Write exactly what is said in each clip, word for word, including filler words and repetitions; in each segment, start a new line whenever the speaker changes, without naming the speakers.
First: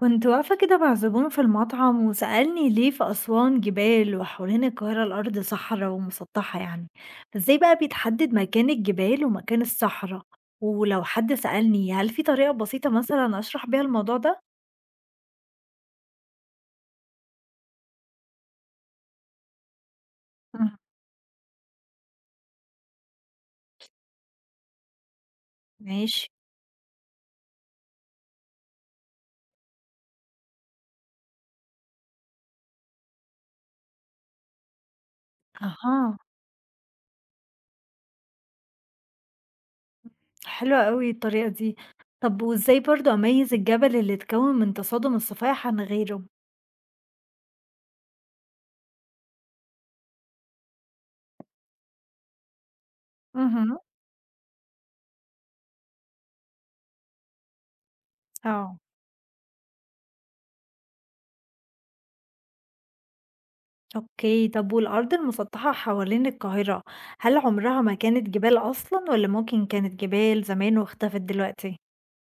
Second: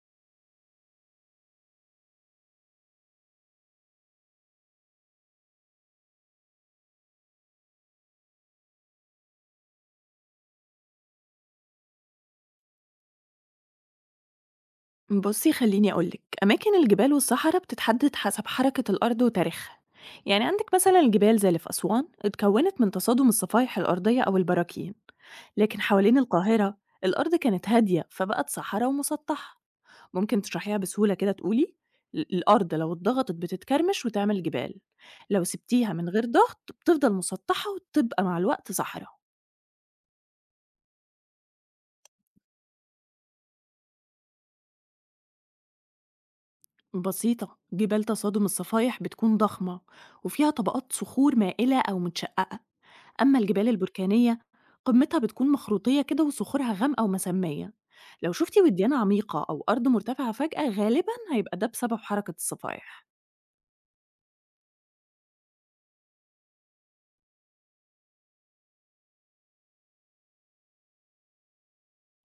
كنت واقفة كده مع زبون في المطعم وسألني ليه في أسوان جبال وحوالين القاهرة الأرض صحراء ومسطحة يعني فازاي بقى بيتحدد مكان الجبال ومكان الصحراء، ولو حد سألني هل في طريقة بسيطة مثلا أشرح بيها الموضوع ده؟
بصي، خليني أقولك أماكن الجبال والصحراء بتتحدد حسب حركة الأرض وتاريخها. يعني عندك
مم.
مثلا الجبال زي اللي في أسوان اتكونت من تصادم الصفائح الأرضية أو البراكين. لكن حوالين
ماشي.
القاهرة الأرض كانت هادية فبقت صحراء ومسطحة. ممكن تشرحيها بسهولة كده، تقولي ال- الأرض لو اتضغطت بتتكرمش وتعمل جبال، لو سبتيها من
أها،
غير ضغط بتفضل مسطحة وتبقى مع الوقت صحراء.
حلوة قوي الطريقة دي. طب وازاي برضو أميز الجبل اللي اتكون من تصادم الصفائح عن غيره؟
بسيطة، جبال تصادم الصفائح بتكون ضخمة وفيها طبقات صخور مائلة أو متشققة. أما الجبال
مهم.
البركانية، قمتها بتكون مخروطية كده وصخورها غامقة ومسمية. لو شفتي
اه،
وديان عميقة أو أرض مرتفعة فجأة، غالبا هيبقى ده بسبب حركة الصفائح.
أوكي. طب والأرض المسطحة حوالين القاهرة هل عمرها ما كانت جبال أصلا ولا ممكن كانت جبال زمان واختفت دلوقتي؟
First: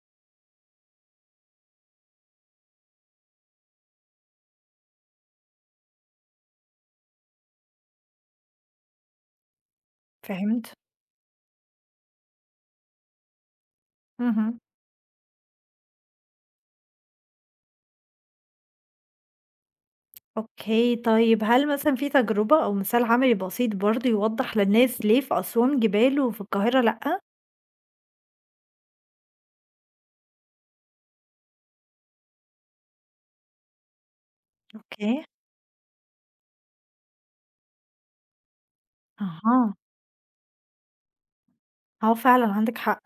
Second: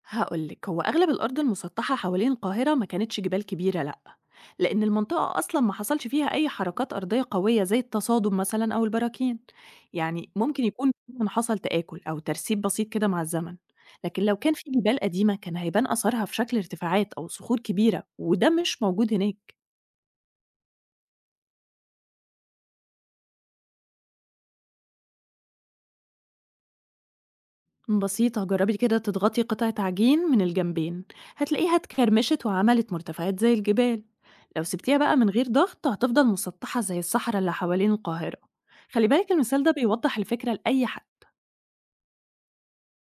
هقولك، هو أغلب الأرض المسطحة حوالين القاهرة ما كانتش جبال كبيرة، لأ، لأن المنطقة أصلا ما حصلش فيها أي حركات أرضية قوية زي التصادم مثلا أو البراكين. يعني ممكن
فهمت؟
يكون فعلاً حصل تآكل أو ترسيب بسيط كده مع الزمن، لكن لو كان
مهم.
في جبال قديمة كان هيبان أثرها في شكل ارتفاعات أو صخور كبيرة، وده مش موجود هناك.
أوكي، طيب هل مثلا في تجربة أو مثال عملي بسيط برضه يوضح للناس ليه في أسوان جبال وفي القاهرة لأ؟
بسيطة، جربي كده تضغطي قطعة عجين من الجنبين، هتلاقيها اتكرمشت وعملت مرتفعات زي الجبال. لو سبتيها بقى
اوكي.
من غير ضغط هتفضل مسطحة زي الصحراء اللي حوالين القاهرة. خلي بالك، المثال ده
أها،
بيوضح الفكرة لأي حد.
اه فعلا عندك حق.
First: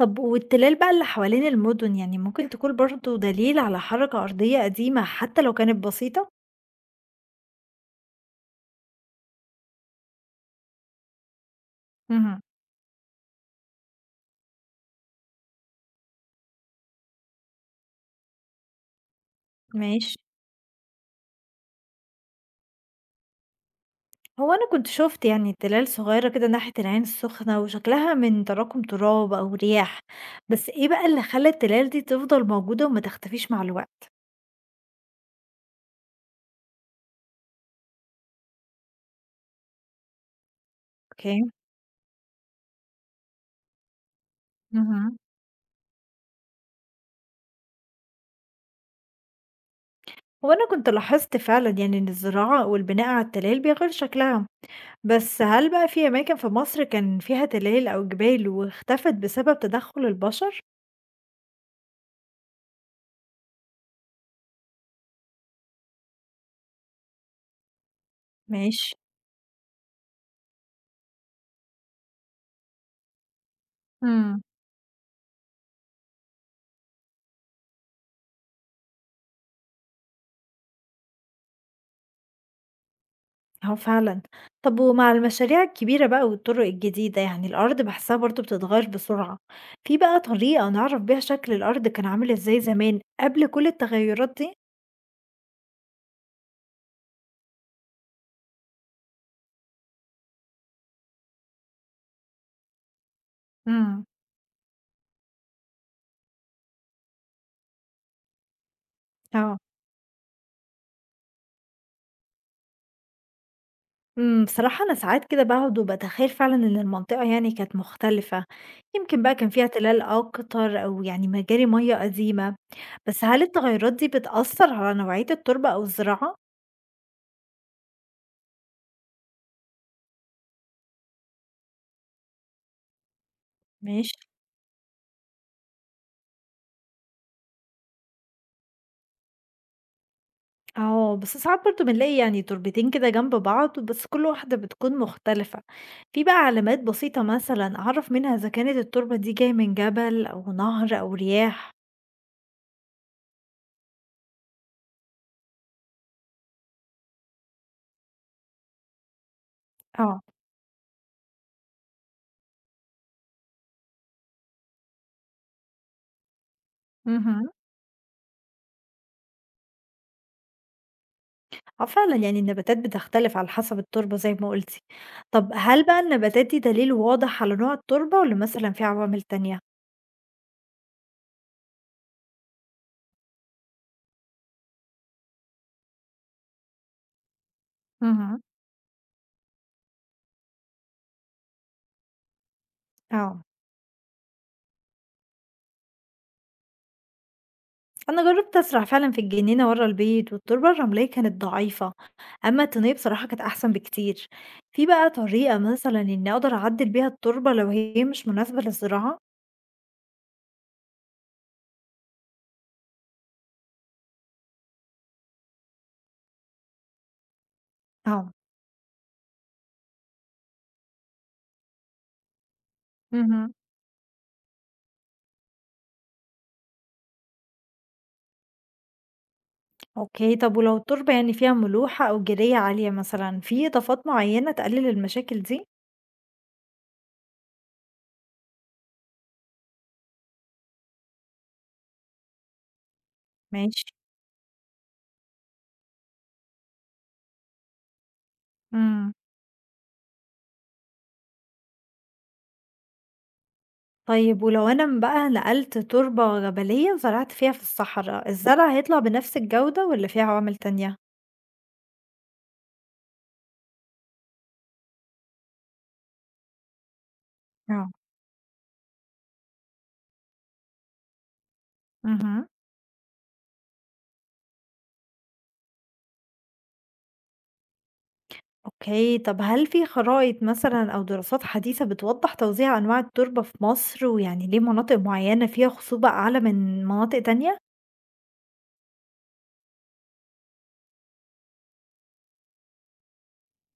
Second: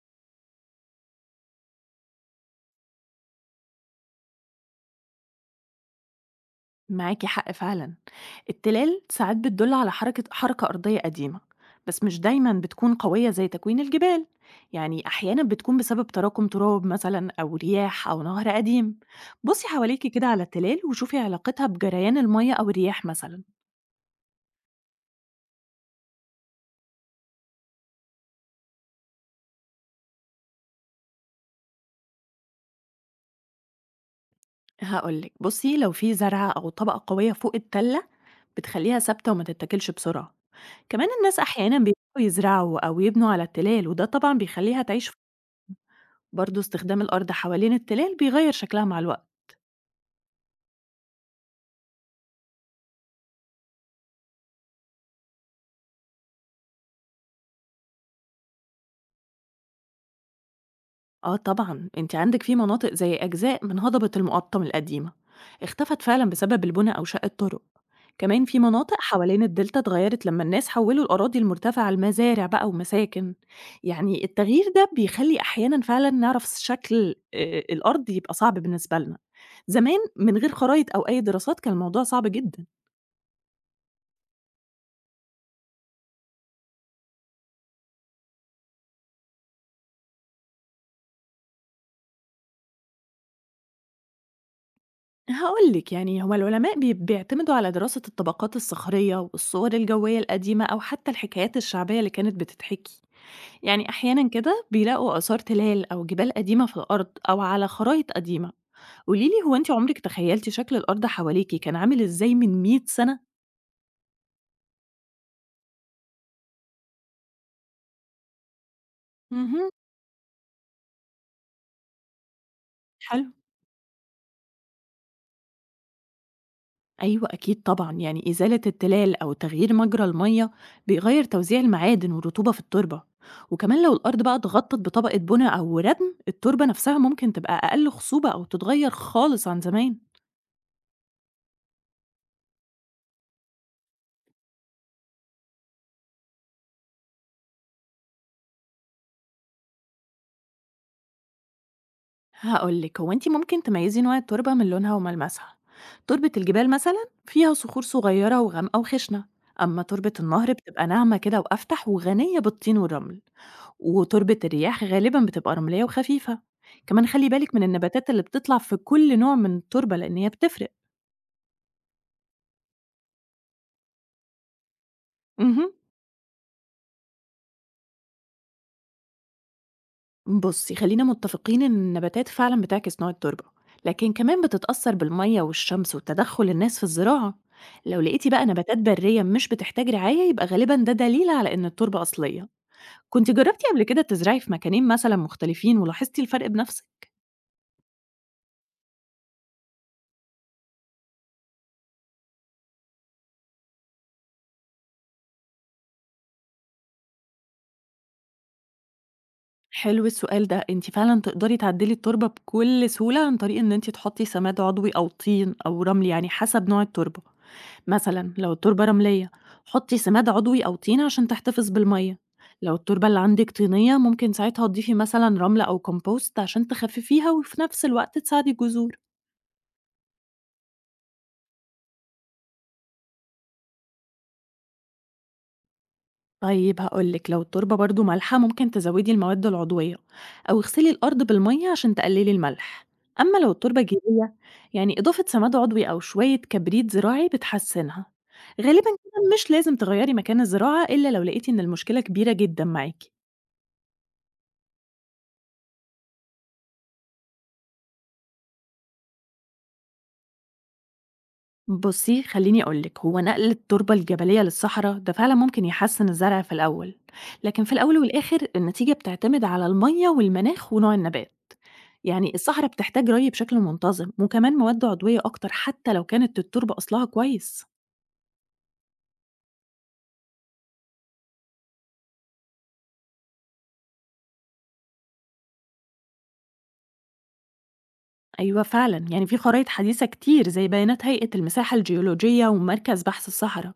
طب والتلال بقى اللي حوالين المدن يعني ممكن تكون برضه دليل على حركة أرضية قديمة حتى لو كانت بسيطة؟
معاكي حق فعلا، التلال ساعات بتدل على حركة حركة أرضية قديمة، بس مش
مهم.
دايما بتكون قوية زي تكوين الجبال. يعني أحيانا بتكون بسبب تراكم تراب مثلا أو رياح أو نهر قديم. بصي حواليكي
ماشي.
كده على التلال، وشوفي علاقتها بجريان المية أو الرياح مثلا.
هو أنا كنت شُفت يعني تلال صغيّرة كده ناحية العين السخنة، وشكلها من تراكم تراب أو رياح، بس إيه بقى اللي خلّى التلال دي تفضل موجودة وما تختفيش مع الوقت؟
هاقول لِك، بُصّي، لو في زرعة أو طبقة قوية فوق التلة بتخلّيها ثابتة وما تتاكلش بسرعة. كمان الناس
أوكي.
أحيانًا بيبدؤوا يزرعوا أو يبنوا على التلال، وده طبعًا بيخلّيها تعيش. ف
اهم.
برضه استخدام الأرض حوالين التلال بيغيّر شكلها مع الوقت.
هو أنا كنت لاحظت فعلًا يعني إن الزراعة والبناء على التلال بيغيّر شكلها، بس هل بقى في أماكن في مصر كان فيها تلال أو جبال واختفت بسبب تدخُّل البشر؟
آه طبعًا، أنتِ عندِك في مناطق زي أجزاء من هضبة المُقطّم القديمة، اختفت فعلًا بسبب البُنى أو شق الطرق. كمان في
ماشي.
مناطق حوالين الدلتا اتغيّرت لمّا الناس حوّلوا الأراضي المرتفعة لمزارع بقى ومساكن. يعني
إمم.
التغيير ده بيخلّي أحيانًا فعلًا نعرف شكل آآ الأرض يبقى صعب بالنسبة لنا. زمان، من غير خرايط أو أي دراسات، كان الموضوع صعب جدًا.
آه فعلًا. طب ومع المشاريع الكبيرة بقى والطرق الجديدة، يعني الأرض باحسها برضه بتتغيّر بسرعة، في بقى طريقة نعرف بيها شكل الأرض كان عامل إزاي زمان قبل كل التغيُّرات دي؟
هاقول لِك، يعني هو العلماء بي بيعتمدوا على دراسة الطبقات الصخرية والصور الجوية القديمة أو حتى الحكايات الشعبية اللي كانت بتتحكي. يعني
امم،
أحيانا كده بيلاقوا آثار تلال أو جبال قديمة في الأرض أو على خرايط قديمة. قوليلي، هو
آه.
أنت عمرك تخيلتي شكل الأرض حواليكي كان عامل إزاي من مئة سنة؟
إمم، بصراحة أنا ساعات كده باقعد وباتخيّل فعلًا إن المنطقة يعني كانت مختلفة، يمكن بقى كان فيها
مهم.
تلال أكتر أو يعني مجاري مَيّة قديمة، بس
حلو.
هل التغيُّرات دي بتأثّر على نوعية التربة أو الزراعة؟
أيوة أكيد طبعا، يعني إزالة التلال أو تغيير مجرى المية بيغير توزيع المعادن والرطوبة في التربة. وكمان لو
ماشي.
الأرض بقى اتغطت بطبقة بناء أو ردم، التربة نفسها ممكن تبقى أقل خصوبة أو تتغير خالص عن زمان.
آه، بس ساعات برضه بنلاقي يعني توربتين كده جنب بعض بس كل واحدة بتكون مختلفة، في بقى علامات بسيطة مثلًا أعرف منها إذا كانت التربة دي جاية من جبل أو نهر أو رياح؟
هقول لك، هو انت ممكن تميزي نوع التربه من لونها وملمسها. تربه الجبال مثلا فيها صخور صغيره وغامقه وخشنه، اما تربه
آه،
النهر بتبقى ناعمه كده وافتح وغنيه بالطين والرمل، وتربه الرياح غالبا بتبقى رمليه وخفيفه. كمان خلي
اهم.
بالك من النباتات اللي بتطلع في كل نوع من التربه، لان هي بتفرق.
آه فعلًا يعني النباتات بتختلف على حسب التربة زي ما قُلتِ، طب
مهم.
هل بقى النباتات دي دليل واضح على نوع التربة والّا مثلًا في عوامل تانية؟
بصي، خلينا متفقين إن النباتات فعلا بتعكس نوع التربة، لكن كمان بتتأثر بالمية والشمس وتدخل الناس في الزراعة. لو لقيتي
اهم.
بقى نباتات برية مش بتحتاج رعاية، يبقى غالبا ده دليل على إن التربة أصلية. كنت
آه.
جربتي قبل كده تزرعي في مكانين مثلا مختلفين ولاحظتي الفرق بنفسك؟
أنا جرّبت أزرع فعلًا في الجنينة ورا البيت، والتربة الرملية كانت ضعيفة، أمّا الطينية بصراحة كانت أحسن بكتير. في بقى طريقة مثلًا إني أقدر أعدّل بيها التربة لو هي مش مناسبة للزراعة؟
حلو السؤال ده. انت فعلا تقدري تعدلي التربة بكل سهولة، عن طريق ان انت تحطي سماد عضوي او طين او رمل، يعني حسب نوع التربة.
آه،
مثلا لو التربة رملية، حطي سماد عضوي أو طين عشان تحتفظ بالمية. لو التربة اللي عندك
اهم.
طينية، ممكن ساعتها تضيفي مثلا رملة أو كومبوست عشان تخففيها، وفي نفس الوقت تساعدي الجذور.
أوكي، طب ولو التربة يعني فيها ملوحة أو جيرية عالية مثلًا، في إضافات معيّنة تقلل المشاكل دي؟
طيب، هقولك، لو التربة برضو مالحة ممكن تزودي المواد العضوية، أو اغسلي الأرض بالمية عشان تقللي الملح. أما لو التربة
ماشي،
جيرية، يعني إضافة سماد عضوي أو شوية كبريت زراعي بتحسنها. غالبا
إمم.
كده مش لازم تغيري مكان الزراعة، إلا لو لقيتي إن المشكلة كبيرة جدا معاكي.
طيب ولو أنا م بقى نقلت تربة جبلية وزرعت فيها في الصحرا، الزرع هيطلع بنفس الجودة والّا في عوامل تانية؟
بصي، خليني أقولك، هو نقل التربة الجبلية للصحراء ده فعلا ممكن يحسن الزرع في الأول، لكن في
آه،
الأول والآخر النتيجة بتعتمد على المية والمناخ ونوع النبات. يعني
اهم.
الصحراء بتحتاج ري بشكل منتظم، وكمان مواد عضوية أكتر، حتى لو كانت التربة أصلها كويس.
أوكي، طب هل في خرائط مثلًا أو دراسات حديثة بتوضّح توزيع أنواع التربة في مصر، ويعني ليه مناطق معيّنة فيها خصوبة أعلى من مناطق تانية؟
أيوة فعلا، يعني في خرائط حديثة كتير زي بيانات هيئة المساحة الجيولوجية ومركز بحث الصحراء.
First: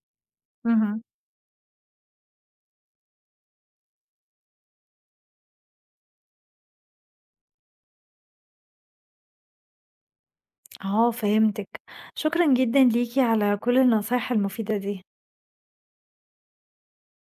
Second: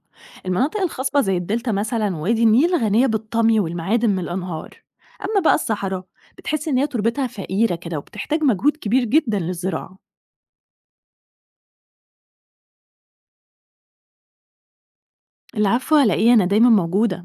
المناطق
اهم.
الخصبة زي الدلتا مثلا ووادي النيل غنية بالطمي والمعادن من الأنهار. أما بقى الصحراء، بتحس إن هي تربتها فقيرة كده وبتحتاج مجهود كبير جدا للزراعة.
آه، فهمتِك، شكرًا جدًا ليكِ على كل النصايح المفيدة دي.
العفو، هلاقيه، أنا دايما موجودة.